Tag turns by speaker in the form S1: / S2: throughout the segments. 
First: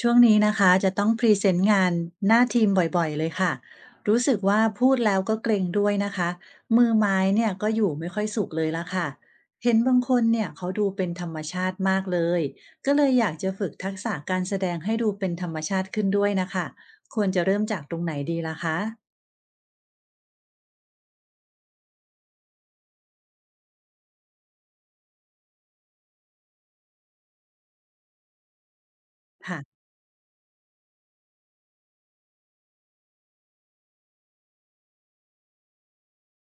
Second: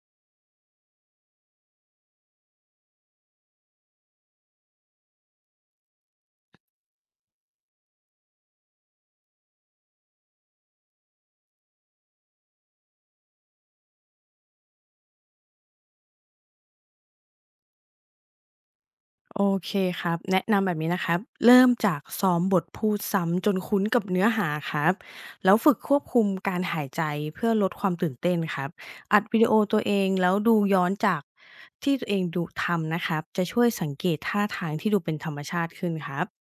S1: ช่วงนี้นะคะจะต้องพรีเซนต์งานหน้าทีมบ่อยๆเลยค่ะรู้สึกว่าพูดแล้วก็เกรงด้วยนะคะมือไม้เนี่ยก็อยู่ไม่ค่อยสุขเลยละค่ะเห็นบางคนเนี่ยเขาดูเป็นธรรมชาติมากเลยก็เลยอยากจะฝึกทักษะการแสดงให้ดูเป็นธรรมชาติขึ้นด้วยนะคะควรจะเริ่มจากตรงไหนดีล่ะคะ
S2: โอเคครับแนะนำแบบนี้นะครับเริ่มจากซ้อมบทพูดซ้ำจนคุ้นกับเนื้อหาครับแล้วฝึกควบคุมการหายใจเพื่อลดความตื่นเต้นครับอัดวิดีโอตัว
S1: ค่ะ
S2: เองแล้วดูย้อนจากที่ตัวเองดูทำนะครับจะช่วยสังเกตท่าทางที่ดูเป็นธรรมชาติขึ้นครับ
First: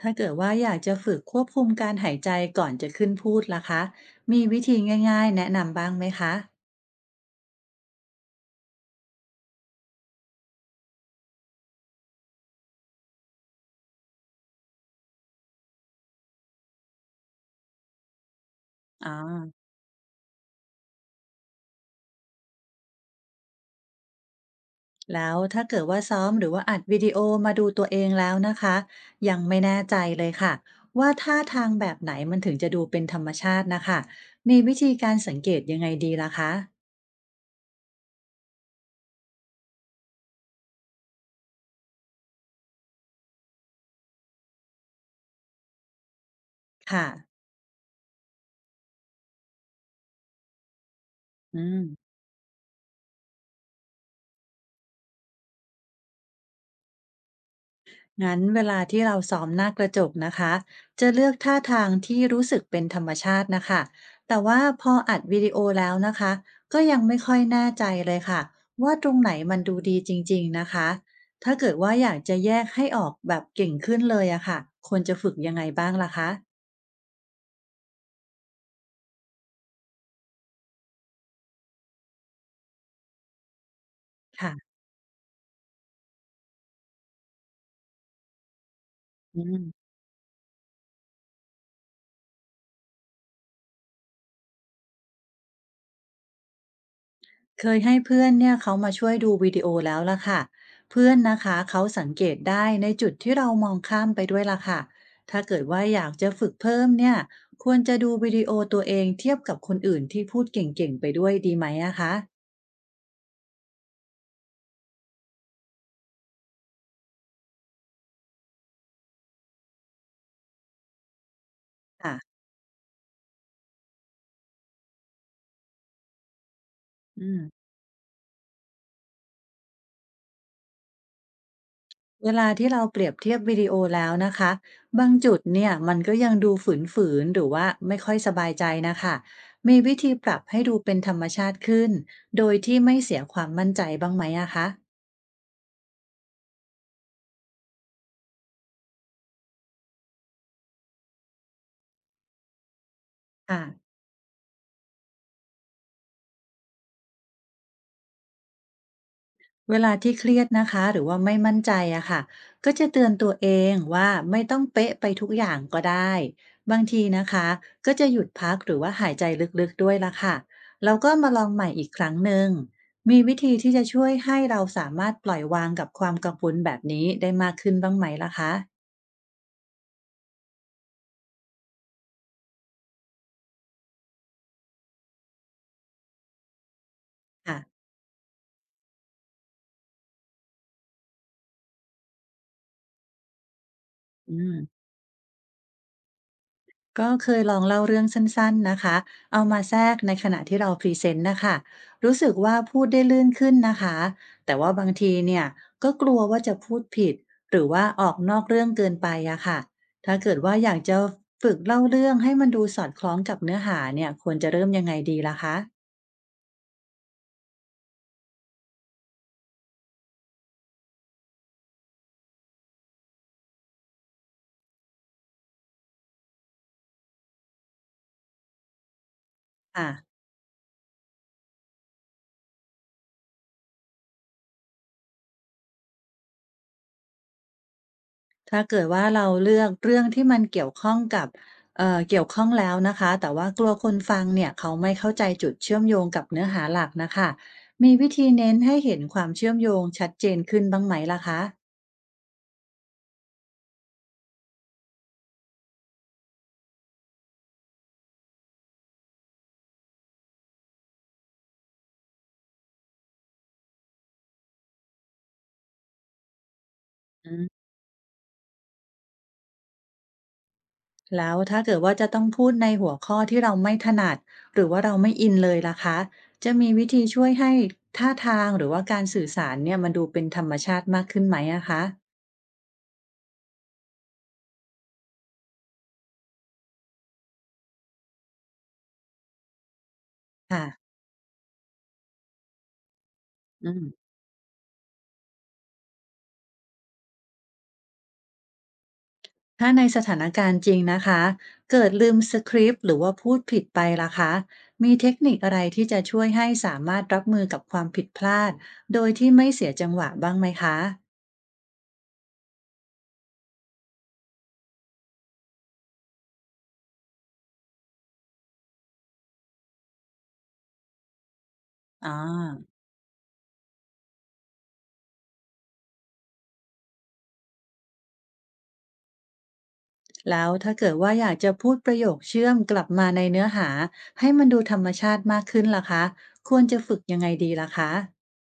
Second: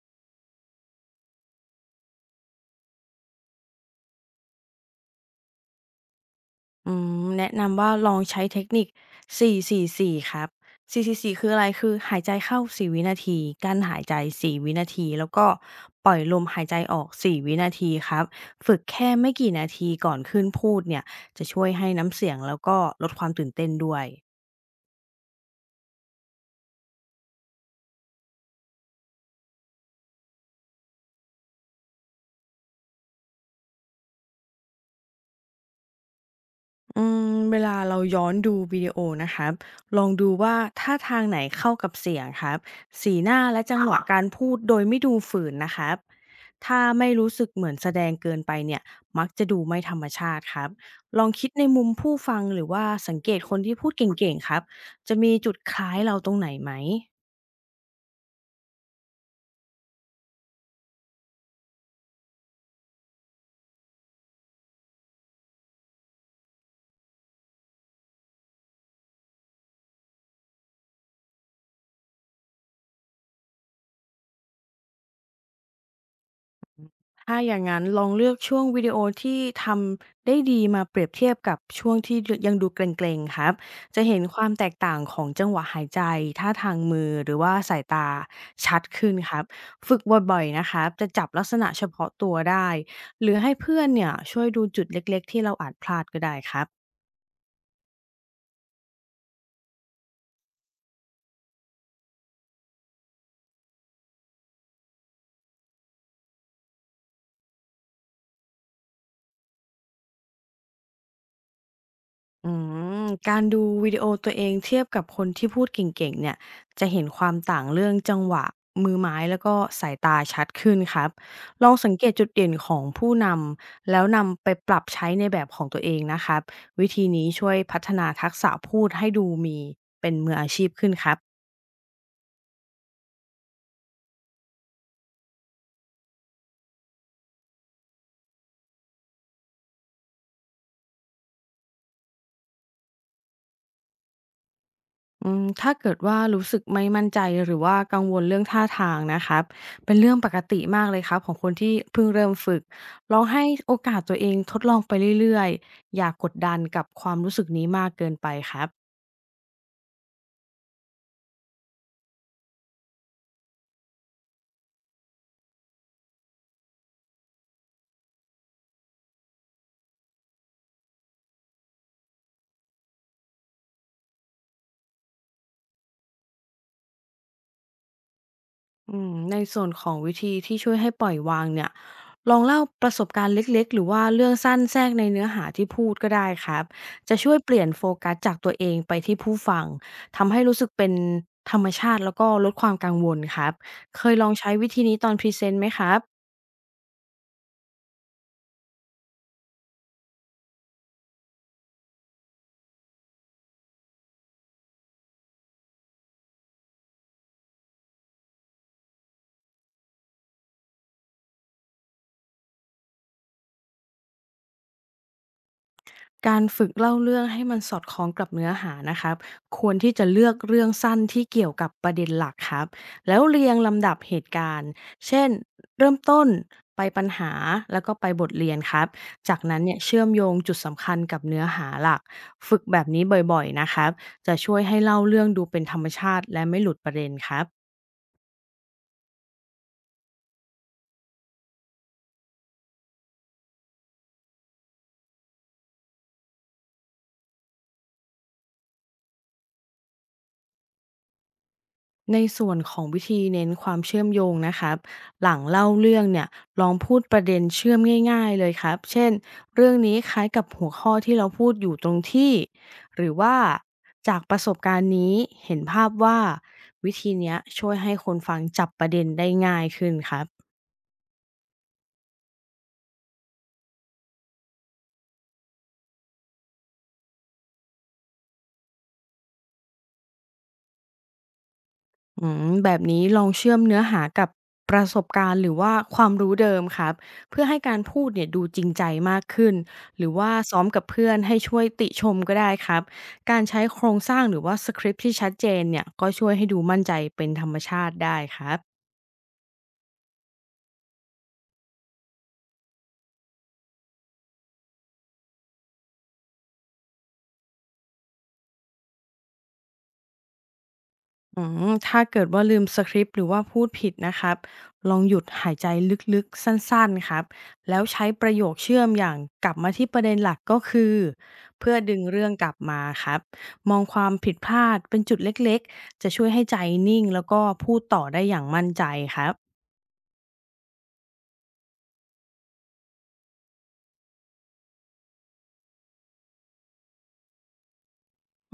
S1: ถ้าเกิดว่าอยากจะฝึกควบคุมการหายใจก่อนจะขึ้นพูดล่ะคะมีวิธีง่ายๆแนะนำบ้างไหมคะ
S2: อืแนะนำว่าลองใช้เทคนิค4-4-4 ครับ 4-4-4 คืออะไรคือหายใจเข้า4วินาทีกั้นหายใจ4วินาที แล้วก็ปล่อยลมหายใจออก4วินาทีครับ ฝึก
S1: อ๋อ
S2: แค่ไม่กี่นาทีก่อนขึ้นพูดเนี่ยจะช่วยให้น้ำเสียงแล้วก็ลดความตื่นเต้นด้วย
S1: แล้วถ้าเกิดว่าซ้อมหรือว่าอัดวิดีโอมาดูตัวเองแล้วนะคะยังไม่แน่ใจเลยค่ะว่าท่าทางแบบไหนมันถึงจะดูเป็นธรรมชาตินะคะมีวิธีการสังเกตยังไงดีล่ะคะ
S2: อืเวลาเราย้อนดูวิดีโอนะครับลองดูว่าท่าทางไหนเข้ากับเสียงครับสีหน้าและจังหวะค่ะการพูดโดยไม่ดูฝืนนะครับถ้า
S1: ค่ะ
S2: ไม่รู้สึกเหมือนแสดงเกินไปเนี่ยมักจะดูไม่ธรรมชาติครับ ลองคิด
S1: อื
S2: ในมุม
S1: ม
S2: ผู้ฟังหรือว่าสังเกตคนที่พูดเก่งๆครับจะมีจุดคล้ายเราตรงไหนไหม
S1: งั้นเวลาที่เราซ้อมหน้ากระจกนะคะจะเลือกท่าทางที่รู้สึกเป็นธรรมชาตินะคะแต่ว่าพออัดวิดีโอแล้วนะคะก็ยังไม่ค่อยแน่ใจเลยค่ะว่าตรงไหนมันดูดีจริงๆนะคะถ้าเกิดว่าอยากจะแยกให้ออกแบบเก่งขึ้นเลยอะค่ะควรจะฝึกยังไงบ้างล่ะคะ
S2: ถ้าอย่างงั้นลองเลือกช่วงวิดีโอที่ทำได้ดีมาเปรียบเทียบกับช่วงที่ยังดูเกร็งๆครับจะเห็นความแตก
S1: ค่ะ
S2: ต่างของจังหวะหายใจท่าทางมือหรือว่าสายตาชัดขึ้นค
S1: อื
S2: รับ
S1: ม
S2: ฝึกบ่อยๆนะครับจะจับลักษณะเฉพาะตัวได้หรือให้เพื่อนเนี่ยช่วยดูจุดเล็กๆที่เราอาจพลาดก็ได้ครับ
S1: เคยให้เพื่อนเนี่ยเขามาช่วยดูวิดีโอแล้วล่ะค่ะเพื่อนนะคะเขาสังเกตได้ในจุดที่เรามองข้ามไปด้วยล่ะค่ะถ้าเกิดว่าอยากจะฝึกเพิ่มเนี่ยควรจะดูวิดีโอตัวเองเทียบกับคนอื่นที่พูดเก่งๆไปด้วยดีไหมอะคะ
S2: อืมการดูวิดีโอตัวเองเทียบกับคนที่พูดเก่งๆเนี่ยจะเห็นความต่างเรื่องจังหวะมือไม้แล้วก็สายตาชัดขึ้นครับลองสังเกต
S1: ค่ะ
S2: จุดเด่นของผู้นำแล้วนำไปปรับใช้ในแบบของตัวเองนะครับวิธีนี้
S1: อืม
S2: ช่วยพัฒนาทักษะพูดให้ดูมีเป็นมืออาชีพขึ้นครับ
S1: เวลาที่เราเปรียบเทียบวิดีโอแล้วนะคะบางจุดเนี่ยมันก็ยังดูฝืนๆหรือว่าไม่ค่อยสบายใจนะคะมีวิธีปรับให้ดูเป็นธรรมชาติขึ้นโดยที่ไม่เสียความมั่นใจบ้างไหมอะคะ
S2: ถ้าเกิดว่ารู้สึกไม่มั่นใจหรือว่ากังวลเรื่องท่าทางนะครับเป็นเรื่องปกติมากเลยครับของคนที่เพิ่งเริ่มฝึกลองให้
S1: ค่ะ
S2: โอกาสตัวเองทดลองไปเรื่อยๆอย่ากดดันกับความรู้สึกนี้มากเกินไปครับ
S1: เวลาที่เครียดนะคะหรือว่าไม่มั่นใจอะค่ะก็จะเตือนตัวเองว่าไม่ต้องเป๊ะไปทุกอย่างก็ได้บางทีนะคะก็จะหยุดพักหรือว่าหายใจลึกๆด้วยละค่ะแล้วก็มาลองใหม่อีกครั้งหนึ่งมีวิธีที่จะช่วยให้เราสามารถปล่อยวางกับความกังวลแบบนี้ได้มากขึ้นบ้างไหมล่ะคะ
S2: ในส่วนของวิธีที่ช่วยให้ปล่อยวางเนี่ยลองเล่าประสบการณ์เล็กๆหรือว่าเรื่องสั้นแทรกในเนื้อหาที่พูดก็ได้ครับจะช่วยเปลี่ยน
S1: ค่ะ
S2: โฟกัสจากตัวเองไปที่ผู้ฟังทำให้รู้สึกเป็นธรรมชาติแล้วก็ลดความกังวลครับเคยลอ
S1: อื
S2: งใช้
S1: ม
S2: วิธีนี้ตอนพรีเซนต์ไหมครับ
S1: ก็เคยลองเล่าเรื่องสั้นๆนะคะเอามาแทรกในขณะที่เราพรีเซนต์นะคะ รู้สึกว่าพูดได้ลื่นขึ้นนะคะ แต่ว่าบางทีเนี่ยก็กลัวว่าจะพูดผิด หรือว่าออกนอกเรื่องเกินไปอะค่ะถ้าเกิดว่าอยากจะฝึกเล่าเรื่องให้มันดูสอดคล้องกับเนื้อหาเนี่ย ควรจะเริ่มยังไงดีล่ะคะ
S2: การฝึกเล่าเรื่องให้มันสอดคล้องกับเนื้อหานะครับควรที่จะเลือกเรื่องสั้นที่เกี่ยวกับประเด็นหลักครับแล้วเรียงลำดับเหตุการณ์เช่นเริ่มต้นไปปัญหาแล้วก็ไปบทเรียนครับจากนั้นเนี่ย
S1: อ่ะ
S2: เชื่อมโยงจุดสำคัญกับเนื้อหาหลักฝึกแบบนี้บ่อยๆนะครับจะช่วยให้เล่าเรื่องดูเป็นธรรมชาติและไม่หลุดประเด็นครับ
S1: ถ้าเกิดว่าเราเลือกเรื่องที่มันเกี่ยวข้องกับเกี่ยวข้องแล้วนะคะแต่ว่ากลัวคนฟังเนี่ยเขาไม่เข้าใจจุดเชื่อมโยงกับเนื้อหาหลักน่ะค่ะมีวิธีเน้นให้เห็นความเชื่อมโยงชัดเจนขึ้นบ้างไหมล่ะคะ
S2: ในส่วนของวิธีเน้นความเชื่อมโยงนะครับหลังเล่าเรื่องเนี่ยลองพูดประเด็นเชื่อมง่ายๆเลยครับเช่นเรื่องนี้คล้ายกับหัวข้อที่เราพูดอยู่ตรงที่หรือว่าจากประสบการณ์นี้เห็นภาพว่าวิธีเนี้
S1: อื
S2: ย
S1: ม
S2: ช่วยให้คนฟังจับประเด็นได้ง่ายขึ้นครับ
S1: แล้วถ้าเกิดว่าจะต้องพูดในหัวข้อที่เราไม่ถนัดหรือว่าเราไม่อินเลยล่ะคะจะมีวิธีช่วยให้ท่าทางหรือว่าการสื่อสารเนี่ยมันดูเป็นธรรมชาติมากขึ้นไหมอะคะ
S2: แบบนี้ลองเชื่อมเนื้อหากับประสบการณ์หรือว่าความรู้เดิมครับเพื่อให้การพูดเนี่ยดูจริงใจมากขึ้นหรือว่าซ้อมกับ
S1: ค่ะ
S2: เพื่อนให้ช่วยติชมก็ได้ครับการใช้
S1: อืม
S2: โครงสร้างหรือว่าสคริปต์ที่ชัดเจนเนี่ยก็ช่วยให้ดูมั่นใจเป็นธรรมชาติได้ครับ
S1: ถ้าในสถานการณ์จริงนะคะเกิดลืมสคริปต์หรือว่าพูดผิดไปล่ะคะมีเทคนิคอะไรที่จะช่วยให้สามารถรับมือกับความผิดพลาดโดยที่ไม่เสียจังหวะบ้างไหมคะ
S2: ถ้าเกิดว่าลืมสคริปต์หรือว่าพูดผิดนะครับ ลองหยุดหายใจลึกๆสั้นๆครับ แล้วใช้ประโยคเชื่อมอย่างกลับมาที่ประเด็นหลักก็คือเพื่อดึง
S1: อ่
S2: เรื่องกลับ
S1: า
S2: มาครับมองความผิดพลาดเป็นจุดเล็กๆจะช่วยให้ใจนิ่งแล้วก็พูดต่อได้อย่างมั่นใจครับ
S1: แล้วถ้าเกิดว่าอยากจะพูดประโยคเชื่อมกลับมาในเนื้อหาให้มันดูธรรมชาติมากขึ้นล่ะคะควรจะฝึกยังไงดีล่ะคะ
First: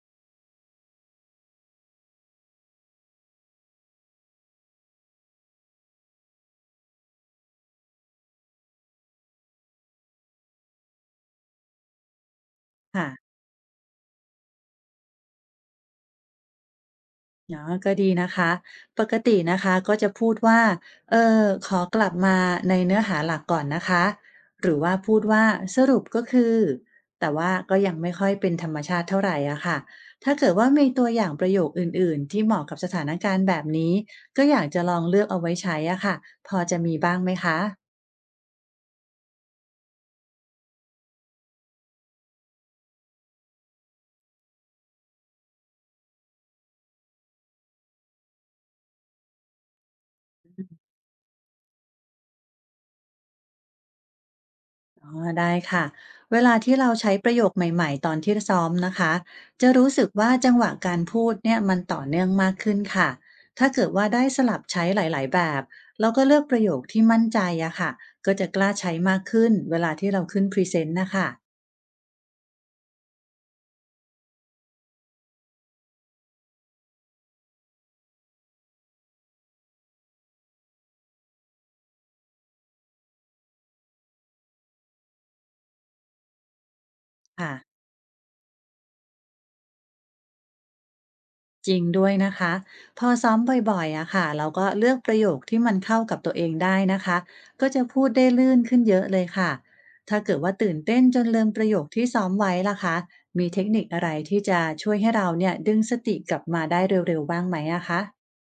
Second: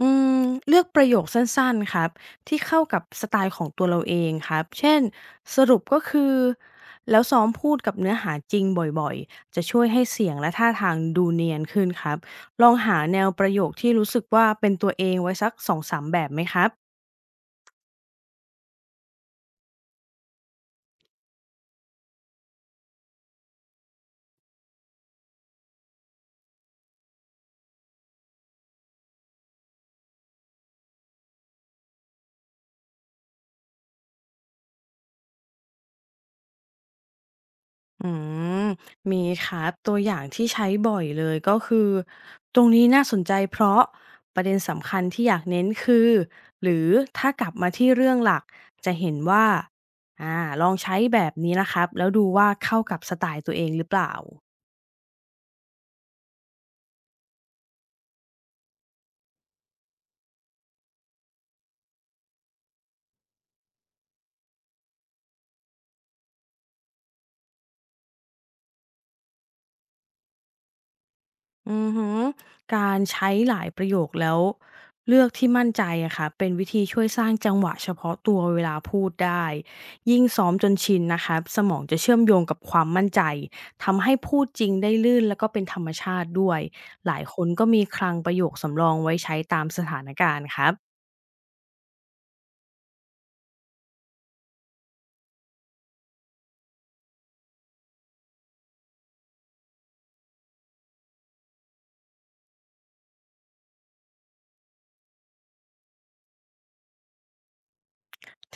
S2: อืมเลือกประโยคสั้นๆครับที่เข้ากับสไตล์ของตัวเราเองครับเช่นสรุปก็คือแล้วซ้อมพูดกับเนื้อหาจริงบ่อยๆจะช่วยให้เสียงและท่าทางดูเนียนขึ้นครับลองหา
S1: ค่ะ
S2: แนวประโยคที่รู้สึกว่าเป็นตัวเองไว้สัก2-3แบบไหมครับ
S1: เนาอก็ดีนะคะปกตินะคะก็จะพูดว่าเออขอกลับมาในเนื้อหาหลักก่อนนะคะหรือว่าพูดว่าสรุปก็คือแต่ว่าก็ยังไม่ค่อยเป็นธรรมชาติเท่าไหรอะค่ะถ้าเกิดว่ามีตัวอย่างประโยคอื่นๆที่เหมาะกับสถานการณ์แบบนี้ก็อยากจะลองเลือกเอาไว้ใช้อะค่ะพอจะมีบ้างไหมคะ
S2: อืมมีครับตัวอย่างที่ใช้บ่อยเลยก็คือตรงนี้น่าสนใจเพราะประเด็นสำคัญที่อยากเน้นคือหรือถ้ากลับมาที่เรื่องหลักจะเห็นว่าอ่าลองใช้แบบนี้นะครับแล้วดูว่าเข้ากับสไตล์ตัวเองหรือเปล่า
S1: อ๋อได้ค่ะเวลาที่เราใช้ประโยคใหม่ๆตอนที่ซ้อมนะคะจะรู้สึกว่าจังหวะการพูดเนี่ยมันต่อเนื่องมากขึ้นค่ะถ้าเกิดว่าได้สลับใช้หลายๆแบบแล้วก็เลือกประโยคที่มั่นใจอะค่ะก็จะกล้าใช้มากขึ้นเวลาที่เราขึ้นพรีเซนต์นะคะ
S2: อือฮึการใช้หลายประโยคแล้วเลือกที่มั่นใจอะค่ะเป็นวิธีช่วยสร้างจังหวะเฉพาะตัวเวลาพูดได้ยิ่งซ้อมจนชินนะคะสมองจะเชื่อมโยงกับความมั่นใจทำให้พูดจริงได้ลื่นแล้วก็เป็นธรรมชาติด้วยหลายคนก็
S1: ค่ะ
S2: มีคลังประโยคสำรองไว้ใช้ตามสถานการณ์ครับ
S1: จริงด้วยนะคะพอซ้อมบ่อยๆอะค่ะเราก็เลือกประโยคที่มันเข้ากับตัวเองได้นะคะก็จะพูดได้ลื่นขึ้นเยอะเลยค่ะถ้าเกิดว่าตื่นเต้นจนลืมประโยคที่ซ้อมไว้ล่ะคะมีเทคนิคอะไรที่จะช่วยให้เราเนี่ยดึงสติกลับมาได้เร็วๆบ้างไหมอะคะ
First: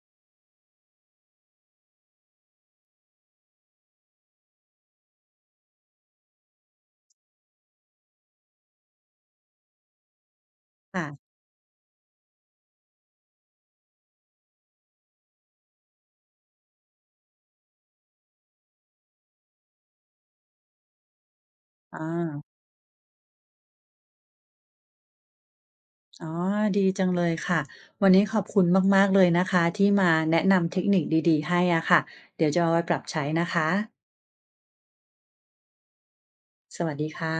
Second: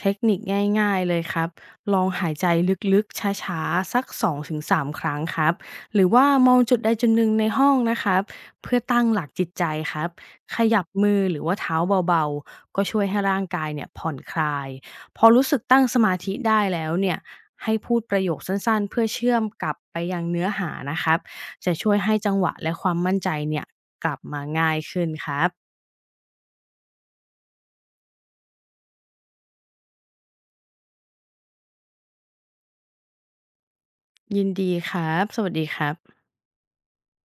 S2: เทคนิคง่ายๆเลยครับ ลองหายใจลึกๆช้าๆสัก2-3ครั้งครับ หรือว่ามองจุดใดจุดหนึ่งในห้องนะครับเพื่อตั้งหลักจิตใจครับขยับมือ
S1: ค่ะ
S2: หรือว่าเท้าเบาๆก็ช่วยให้ร่างกายเนี่ยผ่อนคลาย พอรู้สึกตั้งสมาธิได้แล้วเนี่ยให้พูดประโยคสั้นๆเพื่อเชื่อมกลับไปยังเนื้อหานะครับจะช่ว
S1: อ่
S2: ยให้จังหวะ
S1: า
S2: และความมั่นใจเนี่ยกลับมาง่ายขึ้นครับ
S1: อ๋อดีจังเลยค่ะวันนี้ขอบคุณมากๆเลยนะคะที่มาแนะนำเทคนิคดีๆให้อะค่ะเดี๋ยวจะเอาไว้ปรับใช้นะคะ
S2: ยินดีครับสวัสดีครับ
S1: สวัสดีค่ะ